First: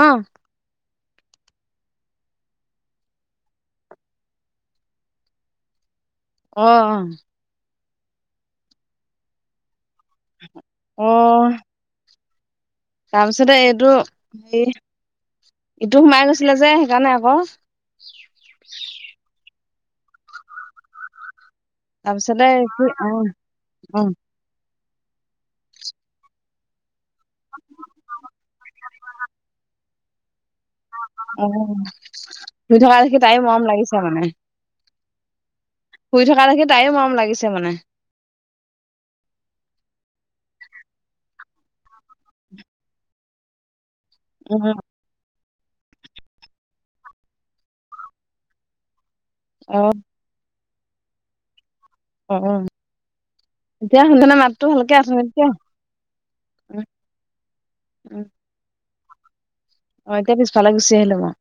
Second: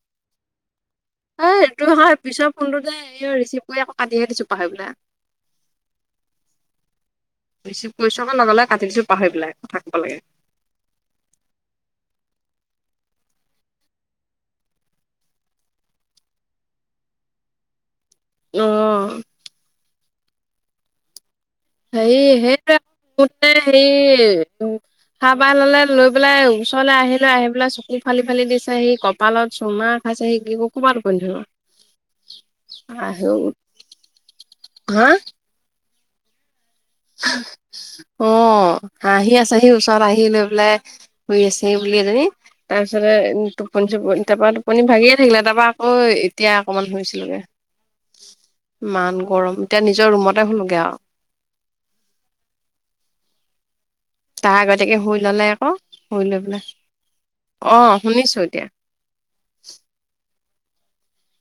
অ'। এই এইটো হয়, পিছৰ ফোনটোতে এই ৰিচিভ কৰি আকৌ কাটিয়ে দিছো পাহৰি [unintelligible] [inaudible] অ', অ'। ৰিচিভ কৰিছো আকৌ লগে লগে কাটি দিছো পাহৰি পেলাই, কথা কব লাগে। অ'। তাৰপিছতে এইটো, [unintelligible] এইটো সোমাই গৈছিলে যে সেইকাৰণে আকৌ। অ'। হেৰি তাৰপিছতে [unintelligible] কি অ হেৰি অ [unintelligible] ল'লে লৈ পেলাই ওচৰলৈ আহিলে, আহি পেলাই চকু ফালি ফালি দিছে সি কপ কপালত চুমা খাইছে, [unintelligible] ধৰিব [unintelligible] শুই থকা দেখি আহেও তাইও মৰম লাগিছে মানে। হা শুই থকা দেখি তাইও মৰম লাগিছে মানে। অ', হাহি আছেহি ওচৰত আহি লৈ পেলাই শুই আছে বুলি এজনী, তাৰপিছতে টোপনি চোপনি তাৰপা উম টোপনি ভাগিয়ে থাকিলে তাৰপা [unintelligible] এতিয়া অকমান শুইছিলেগে, ইমান গৰম। অ এতিয়া নিজৰ ৰুমতে শুলোগে আৰু। অ', অ'। এতিয়া শুনিছানে তাৰ মাতটো আগতীয়াকে শুই ললে ভালকে আকৌ শুই লৈ পেলাই অ [unintelligible] শুনিছো এতিয়া অ', এতিয়া পিছফালে গুচি আহিলো মই,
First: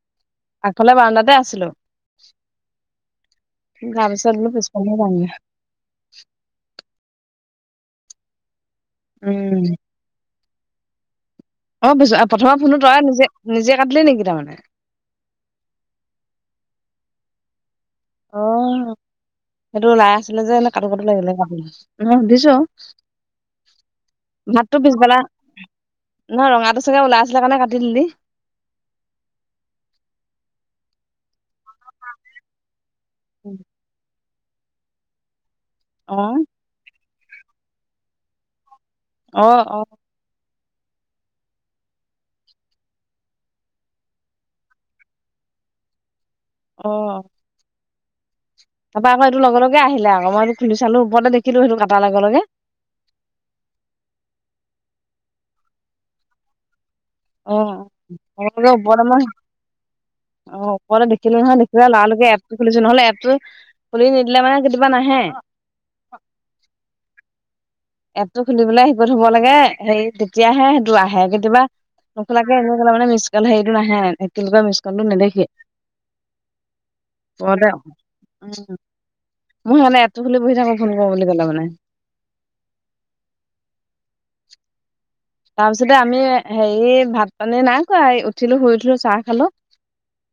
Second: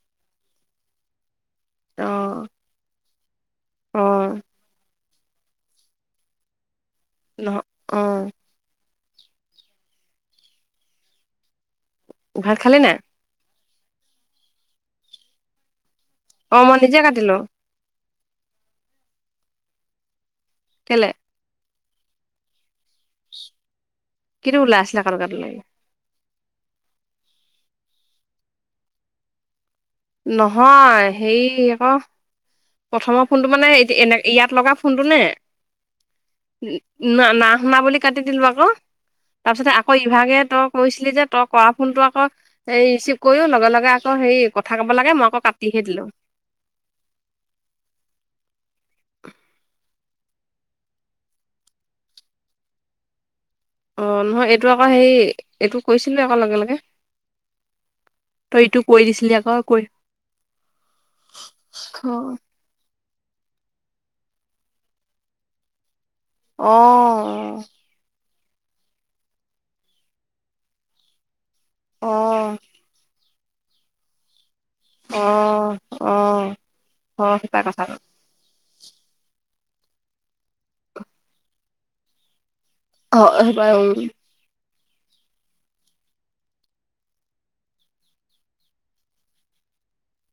আগফালে বাৰণ্ডাতে আছিলো। অ অ [unintelligible] নহ অ'। উম। অ', [unintelligible] ভাত প্ৰথমবাৰ খালি ফোনতো নাই তইৱে নিজে, নিজে কাটলি নেকি তাৰমানে। অ', মই নিজে কাটিলোঁ। অ', সেইটো ওলাই আছিলে যে [unintelligible] কটো কেলে লাগিলে, [unintelligible] অ' সুধিছো। কিটো মাতটো ওলাই আছিলে কাটো পিছবেলা কাটো লাগি নহ ৰঙাটো চাগে ওলাই আছিলে কাৰণে কাটি দিলি। নহয় হেৰি আকৌ প্ৰথমৰ ফোনটো মানে এনে [unintelligible] ইয়াত লগা ফোনটো নে? অ'। না-না শুনা বুলি কাটি দিলো আকৌ, অ তাৰপিছতে অ আকৌ ইভাগে তই কৈছিলি যে তই কৰা ফোনটো আকৌ, হেৰি ৰিচিভ কৰিও লগে লগে আকৌ হেৰি কথা কব লাগে মই আকৌ কাটিহে দিলো। অ'। তাৰপা আকৌ এইটো লগে আহিলে আৰু, মইটো খুলি চালো ওৰতে দেখিলো সেইটো কাটাৰ লগে লগে। অ' নহয় এইটো আকৌ হেৰি এইটো কৈছিলোঁ আকৌ লগে লগে। তই অ' ইটো কৈ বৰ দিছিলি [unintelligible] আকৌ কৈ অ' অকলে দেখিলো নহয় দেখিলা লালকে খুলিছো, নহলে এপটো খুলি নিদিলে মানে কেতিয়াবা নাহে। অ'। এপটো খুলি পেলাই শিকত হব লাগে, হে তেতিয়াহে সেইটো আহে কেতিয়াবা অ', নোখোলাকে অ', এনেলে মানে মিছ কাল হেৰিটো নাহে এনেকুৱা মিছ কলো নেদেখি, অ', অ', সেইটা পত কথা উম মই হলে এপ খি বহি থাকো ফোন কৰো বুলি ক'লে মানে। অ' হব, উম। [inaudible] তাৰপিছতে আমি হেৰি ভাত পানী নাই খোৱা, উঠিলো শুই উঠিলো চাহ খালো।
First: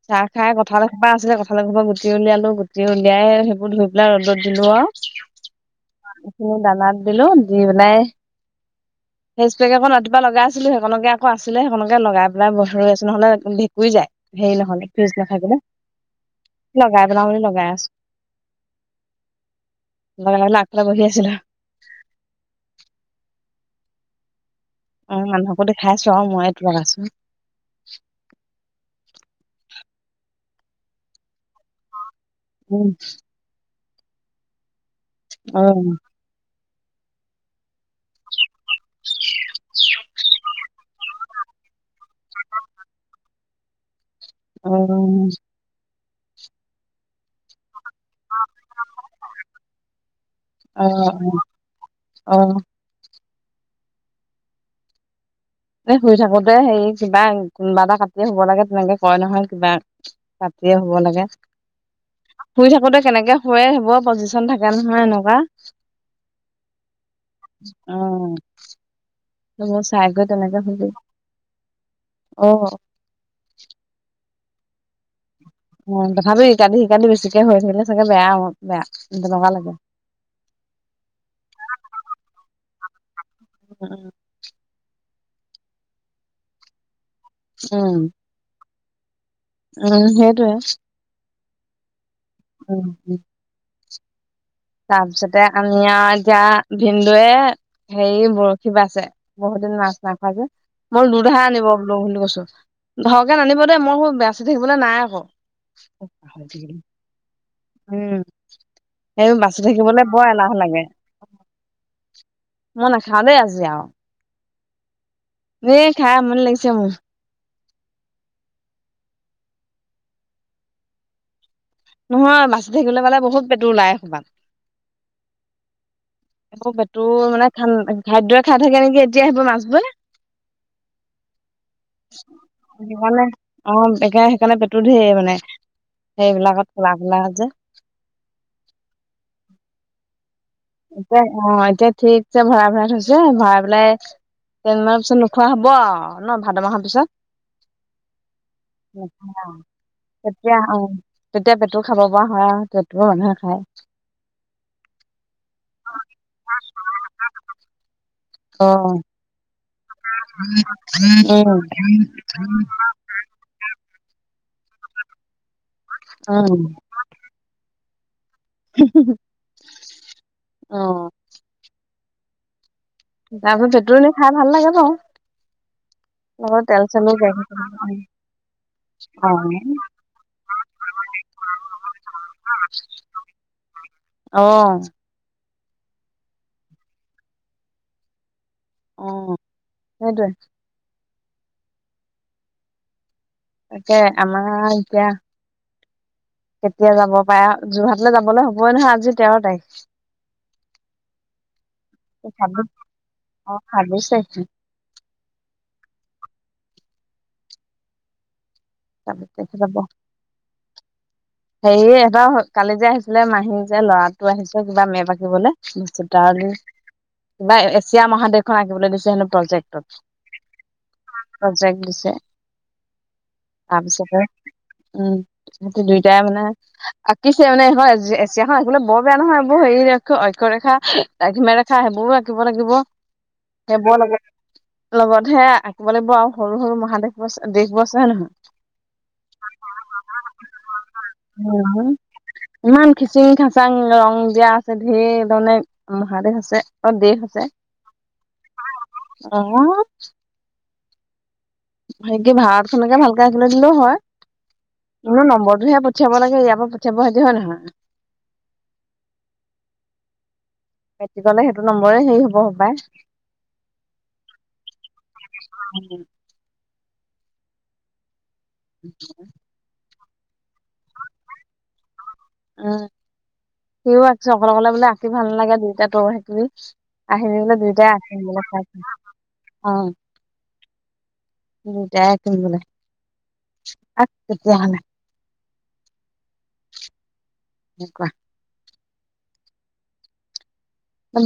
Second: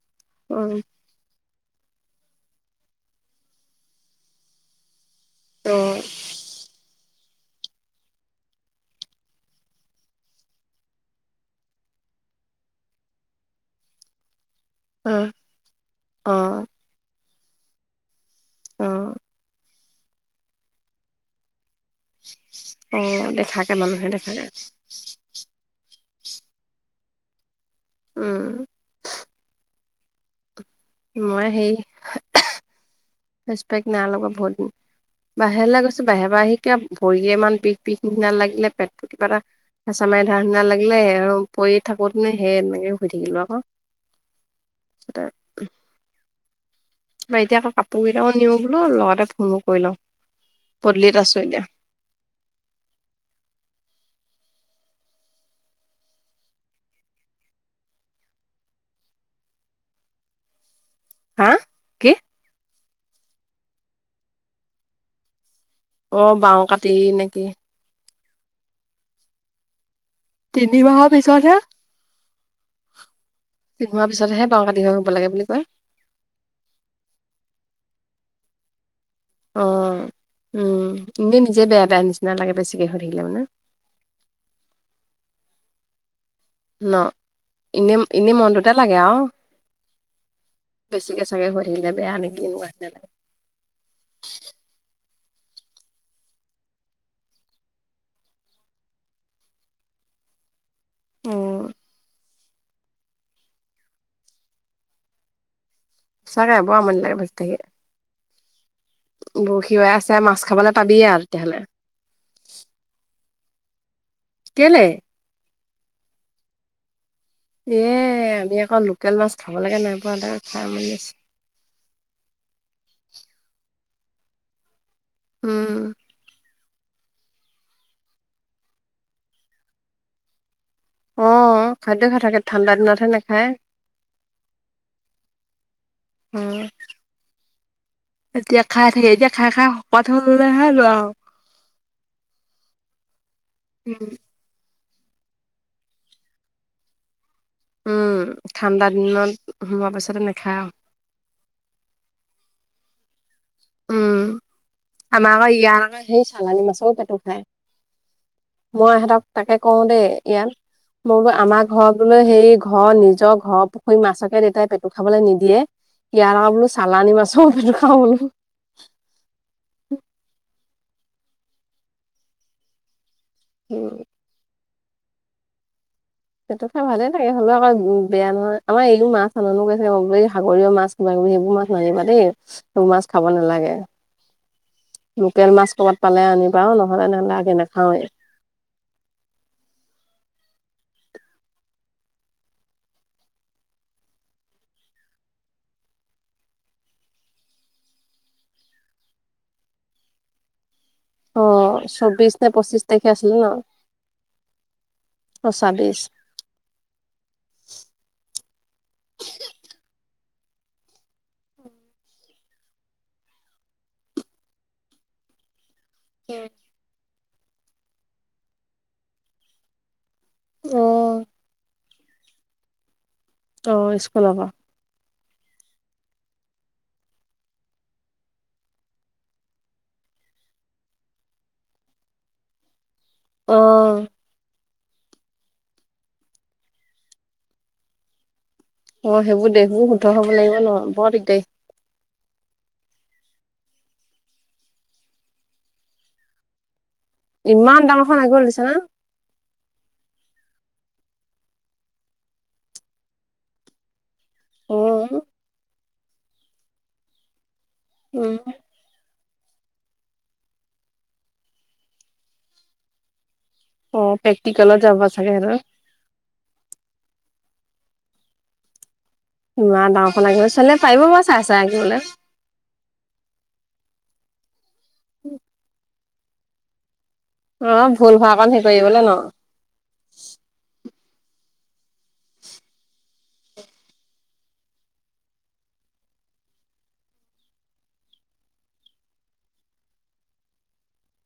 চাহ খাই অ', কঠাল কা আছিলে, কঠাল পৰা গুটি উলিয়ালো, গুটি উলিয়াই সেইবোৰ ধুই পেলাই ৰ'দত দিলো আৰু। এইখিনি দানাত দিলো, দি পেলাই পেক একখন ৰাতিপুৱা লগাই আছিলো, সেইখনকে আকৌ আছিলে, সেইখনকে লগাই পেলাই ভ ৰৈ আছো নহলে [unintelligible] যায়। হেৰি নহলে ফ্ৰিজ অ', নাথাকিলে, অ', লগাই পেলও বুলি লগাই আছো। লগাই পেলাই, আগফালে বহি আছিলো। অ' দেখাকে ললোহে দেখাকে। অ' মানুহকো দেখাইছো আৰু মই এইতো লগাইচো। উম। মই সে উম। ফেচ পেক নাই লগোবা বহুত দিন, অ বাহিৰলৈ গৈছো বাহিৰ পৰা আহি কিবা ভৰি ইমান ভিষ ভিষ নিচিনা লাগিলে, পেটটো কিবা এটা হেঁচা মাৰি ধাৰ নিচিনা লাগিলে আৰু পৰি থাকোতে নে সেই এনেকে শুই থাকিলো আকৌ। উম। ম এতিয়া আকৌ কাপোৰ কেইটাকো নিওঁ বোলো, লগতে ফোনো কৰি লওঁ অ পদোলিত আছো এতিয়া। অ'। শুই থাকোতে, হেৰি কিবা কোনোবা এটা কাটিয়ে শুব লাগে, তেনেকে কয় নহয় কিবা কাটি হয় শু'ব লাগে। হা? কি? শুই থাকোতে কেনেকে শুুৱে, সেইবোৰ পজিশন থাকে নহয় এনেকুৱা। অ' বাওঁ কাটি নেকি। অ'। ত মই চাই কৰি শুবি তিনিমাহৰ পিছতহে অ পিন্ধোৱাৰ পিছতহে বাওঁ কাতিহ হৈ শুব লাগে বুলি কয়। অ' তথাপি ইতিয়া শিকালি বেছিকে হৈ থাকিলে চাগে বেয়া হ বেয়া [unintelligible] অ' উম, এনেই নিজে বেয়া বেয়া নিচিনা লাগে, বেছিকৈ শুই থাকিলে মানে। উম। ন, এনে উম এনে মনটোতে লাগে আৰু। উম সেইটোৱে। বেছিকে চাগে শুই থাকিলে, বেয়া নেকি [unintelligible] লাগে। উম তাৰপিছতে, আমি আৰু এতিয়া ভিনদেউয়ে হেৰি বৰশী বা আছে, বহুত দিন মাছ নাই খোৱা যে। মই ল়হা উম, আনিব বোলো বুলি কৈছো। ধৰকে নানিব দেই মই আকৌ বাচি থাকিবলৈ নাই আকৌ। সঁচাকে বৰ আমনি লাগে ভাজি থাকি। উম, সেই বাচি বৰশী বাই থাকিবলৈ আছে বৰ মাছ এলাহ খাবলে লাগে পাবিয়ে আৰু তেতিয়াহ'লে। বমই নাখাওঁ দেই আজি আৰু। কেলে, এ খাই আমনি লাগিছে মোৰ। এ আমি আকৌ লোকেল মাছ খাব লাগে নাই পোৱাে খাই ম আছো। নহয় বাচি থাকিবলৈ পালে বহুত পেটো ওলায় এখোপা। উম, আকৌ পেটু মানে খান খাদ্য খাই থাকে নেকি এতিয়া আহিব মাছ বোৰে। অ, খাদ্য খাই থাকে ঠাণ্ডা দিনতহে সেইকাৰণে নাখায়। অ একে সেইকাৰণে পেটু ধঢেৰ মানে, অ'। সেইবিলাকত খোলা-খোলা যে, এতিয়া খাই থাকে, এতিয়া খাই-খাই পথ হ [unintelligible] এতিয়া অ এতিয়া ঠিক যে ভৰা ভৰাতৈ হৈছে ভৰাই পেলাই। উম। কেইদিন মানৰ পিছত নোখোৱা হব ন' ভাদ মাহৰ পিছত। উম, ঠাণ্ডা দিনত সোমোৱা পাছতে এতিয়া নাখায় আৰু, আহ, তেতিয়া পেটু খাব পৰা হয় আৰু পেটও মানুহে খায়। উম, আমাৰ আকৌ ইয়াৰ আকৌ সেই চালানি মাছো পেটু খায়। মই অ', ইহঁতক তাকে কওঁ দেই, ইয়াত উম মইলো আমাৰ ঘৰ বোলে হেই ঘৰ নিজৰ ঘৰ সু মাছকে তেতিাই পেটু খাবলৈ নিদিয়ে কিয়াৰ উম খাওঁ বোলো চালানি মাছ পেটু খাওঁ বোলো। [unintelligible] তাৰপিছত উম, পেটু বোলো খাই ভাল লাগে বাৰু। লগত সেইটো খাই তেল ভালে চেলো থাকে যায়। হ'লেও আকৌ বেয়া নহয় আমাৰ এইও মাছ আনো গৈছে। এই সাগৰীয় মাছ, কিবা কিবি সেইবোৰ মাছ নানিবা দেই সেইবোৰ মাছ খাব নালাগে। অহ, লোকেল মাছ ক'বাতালে আনিবা নহ'লে নহ'লে আগে নাখাওঁৱে। অ, সেইটোৱে। একে আম এতিয়া কেতিয়া যাব পাৰো যোৰহাটলে যাবলৈ হবই নহয় আজি তেৰ তাৰিখ। অ, চৌবিশ নে ছাব্বিশ পঁচিশ তাৰিখে আছিলিলে অ ন' ছাব্বিশ তাৰিখে অ, ছাবিশ তাৰপিচত দেখা যাব। হেৰি এবাৰ কালি যে আহিছিলে মাহী যে ল'ৰাটো আহিছে কিবা মেপ আঁকিবলে। তাৰ কিবা এছিয়া মহাদেশখন আঁকিবলে দিছে হেনো প্ৰজেক্টত। উম। অ', প্ৰজেক্ট দিছে। অ', তাৰপিছতে স্কুলৰ পৰা উম, দুইটাই মানে। আঁকিছে মানেখন এছিয়াখনো বৰ বেয়া নহয় বৰ হেৰি অক্ষয় ৰেখা। দ্ৰাঘিমাৰেখা সেইবোৰও ৰাঁখিব লাগিব অ', সেইবোৰও লাগিব। লগতহে আঁকিব লাগিব আৰু সৰু-সৰু মহাদেশ ব দেশবোৰ আছে হয় নে নহয়? অ, সেইবোৰ দেশবোৰ শুদ্ধৰ হব লাগিব ন? বৰ দিগদাৰি। উম। ইমান খিচিং খাচাং ৰং দিয়া আছে ধঢেৰ ধৰণে মহাদেশ আছে অ দেশ আছে। ইমান ডাঙৰখন আগি দিছে না? অহ, সে কি ভাৰা খনকে ভালকে আহিবলৈ দিলেও হয় অ', ম নম্বৰটোহে। পঠাব লাগে ইয়াৰ পৰা পঠিয়াব সেইটো হয় নহয়? উম। মেট্ৰিকলে সেইটো নম্বৰে হেৰি হ'ব সবায়। অ প্ৰেক্টিকেলত যাব চাগে আৰু। উম, [unintelligible] ইমান ডাঙৰখন আকিবলৈ চালে পাৰিব বাৰু চাই চাই আকিবলে। উম, সিও আঁকিছোঁ, অকলে অকলে বোলে আঁকি ভাল নালাগে, টুইটা তই আকিবি। আহি বোলে দুয়টাই অ', ভুল আঁকিম হোৱা বোলে কণ চাই হেৰি কৰিবলৈ ন? অ'। দুইটাই আঁকিম বোলে, আক তেতিয়াহ'লে। [unintelligible]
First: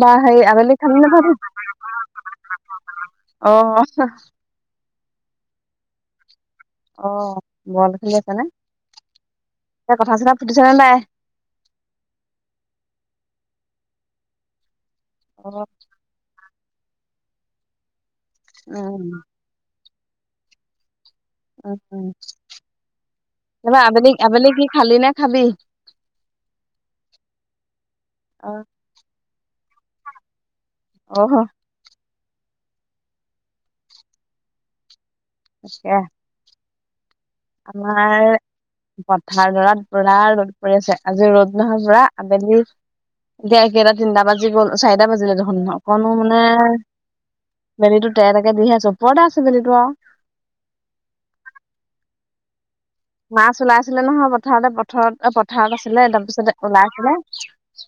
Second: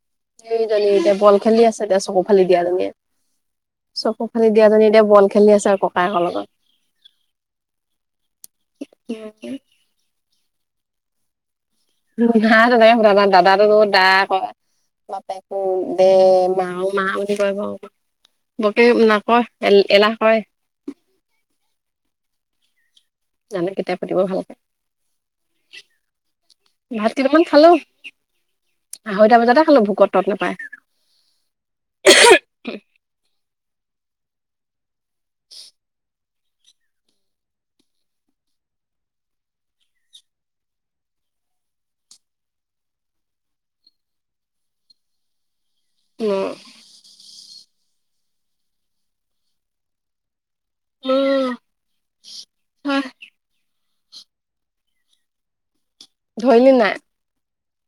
বা হেৰি আবেলি দুজনী খালি নে এতিয়া ভাত বল খেলি আছে এতিয়া চকুফালি দিয়া জনীয়ে, অ চকুফালি দুয়াজনী এতিয়া বল খেলি আছে আৰু ককায়েকৰ লগত। অ' বল খেলি আছে নে, লগত। এ, কথা চথা পাতিছেনে নাই? নাই তেনেকে সোধা নাই, দাদাটো ক'ব দা কৰে অ এ, মাহ মাহ বুলি কৰিব, বকে উম নকয় এ, এলাহ কয়। উ, উ, জানো কেতিয়া আবেলি পাতিব আবেলি ভালকে কি খালি নে খাবি? ভাত কেইটামান খালোঁ, অ আঢ়ৈটা বজাতে খালোঁ ভোকত তত নাপায়। অ'। [unintelligible] আছে। আমাৰ পথাৰ দৰাত পুৰা ৰ'দ পৰি আছে, আজি ৰ'দ নহয় পুৰা আবেলি এতিয়া কেইটা, তিনিটা বাজি গ'ল, চাৰিটা বাজিলে দেখোন ন' অকনো মানে উম বেলিটো তে তেকে দিহে আছে, ওপৰতে আছে বেলিটো আৰু। উম, হয়। মাছ লাইছিলে নহয় পথাৰতে, পথাৰত পথাৰত আছিলে একদম। পিছতে ধৰিলি ওলাই নাই আছিলে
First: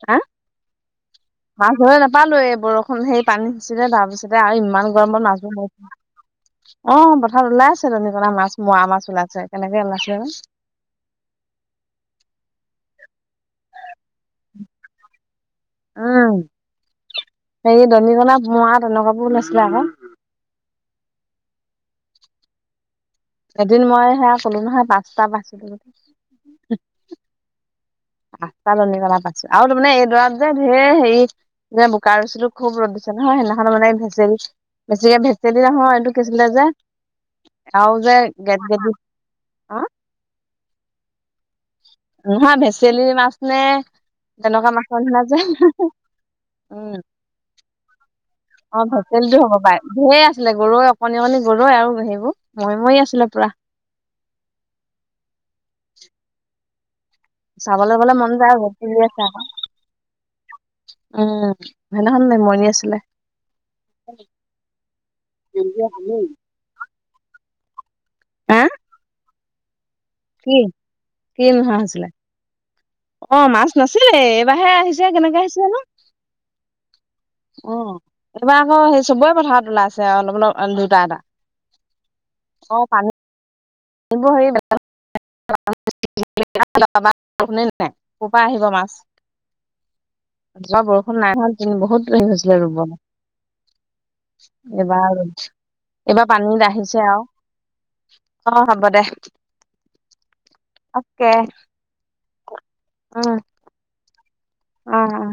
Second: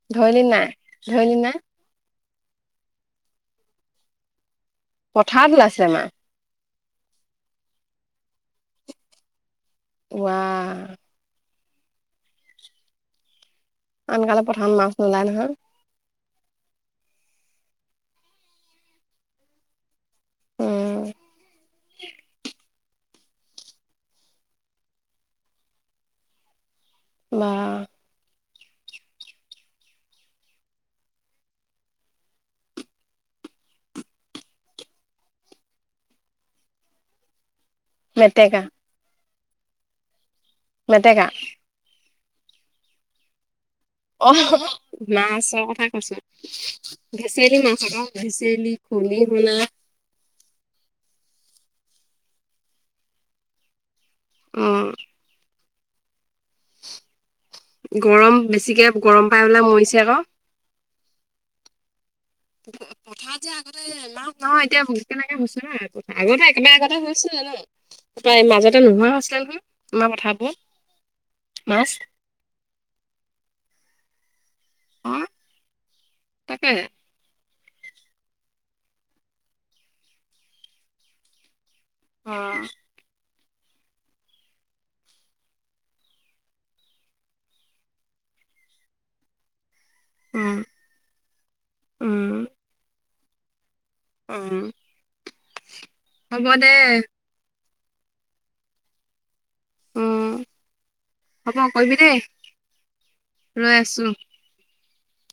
হা, ধৰিলি নাই ধৰিলি নাই মাছ ধৰিয়ে না পা লৈ এ, বৰষুণ সেই পানী দিছিলে, তাৰপিছতে আৰু ইমান গৰমত পথাৰত নাজো ওলাইছে মাছ অ' পথাৰত ওলাই আছে দনীকনা মাছ, মৰা মাছ ওলাইছে, কেনেকে ওলাই ৱাহ। আমি থাকিলে পথাৰত মাছ নোলায় নহয়। উম, হেৰি ধনীকনা, মৰা তেনেকাবোৰ ওলাইছিলে আকৌ। উম। এদিন মই সেয়া কলো নহয় পাঁচটা পাইলো বা। পাঁচটা দনিকণা পাইছোঁ আৰু তাৰমানে এইডৰা যে ধেৰ হেৰি যে বোকা গৈছিলো, খুব ৰ'দ দিছে নহয়, সেইদিনাখনো মানে ভেজেলি বেছিকে ভেচদি নহয়, এইটো কিছিলে যে আৰু যে গেদ মেটেকা গে হা মেটেকা? নহয় ভেচেলিৰ মাছ মানে অ' মাছৰ কথা কৈছে। উম ভেচলি মাছ আকৌ, ভেচেলি, পুলি কিটো হ'ব বাই, ধেৰ আছিলে গৰৈ অকনি অকনি গৰৈ আৰু সেইবোৰ মৰি মৰি আছিলে পুৰা। উম। চাবলৈ গলে মন গৰম যায় আৰু বেছিকে ঘৰত চি গৰম আছে পাই পেলাই মৰিছে আকৌ আৰু। উম, সেইদিনাখন মই কথা এতিয়া আগতে নহয়, এতিয়া কেনেকে হৈছে ন' ক আগতে একেবাৰে আগতে হৈছিল জানো, তাই হা মাজতে নোহোৱা হৈছিল নহয়। আমাৰ পথাৰবোৰ কি, কি নোহোৱা মাছ হৈছিলে? অ' মাছ নাছিলে, এইবাৰে আহিছে অ কেনেকে আহিছে জানো। তাকে। অ' এইবাৰ আকৌ সেই চবৰে পথাৰত ওলাই আছে, অলপ অলপ দুটা এটা। অ'। [unintelligible] [unintelligible] নাই ক'ৰ পৰা আহিব মাছ। উম ৰোৱা বৰষুণ নাই হোৱা, কিন্ত বহুত হৰি উম হৈছিলে ৰুব। উম এইবাৰ, এইবাৰ হ'ব পানীত দে আহিছে আৰু। অ' হ'ব দে। উম, অকে হ'ব কৰবি দেই, ৰৈ আছো। উম উম।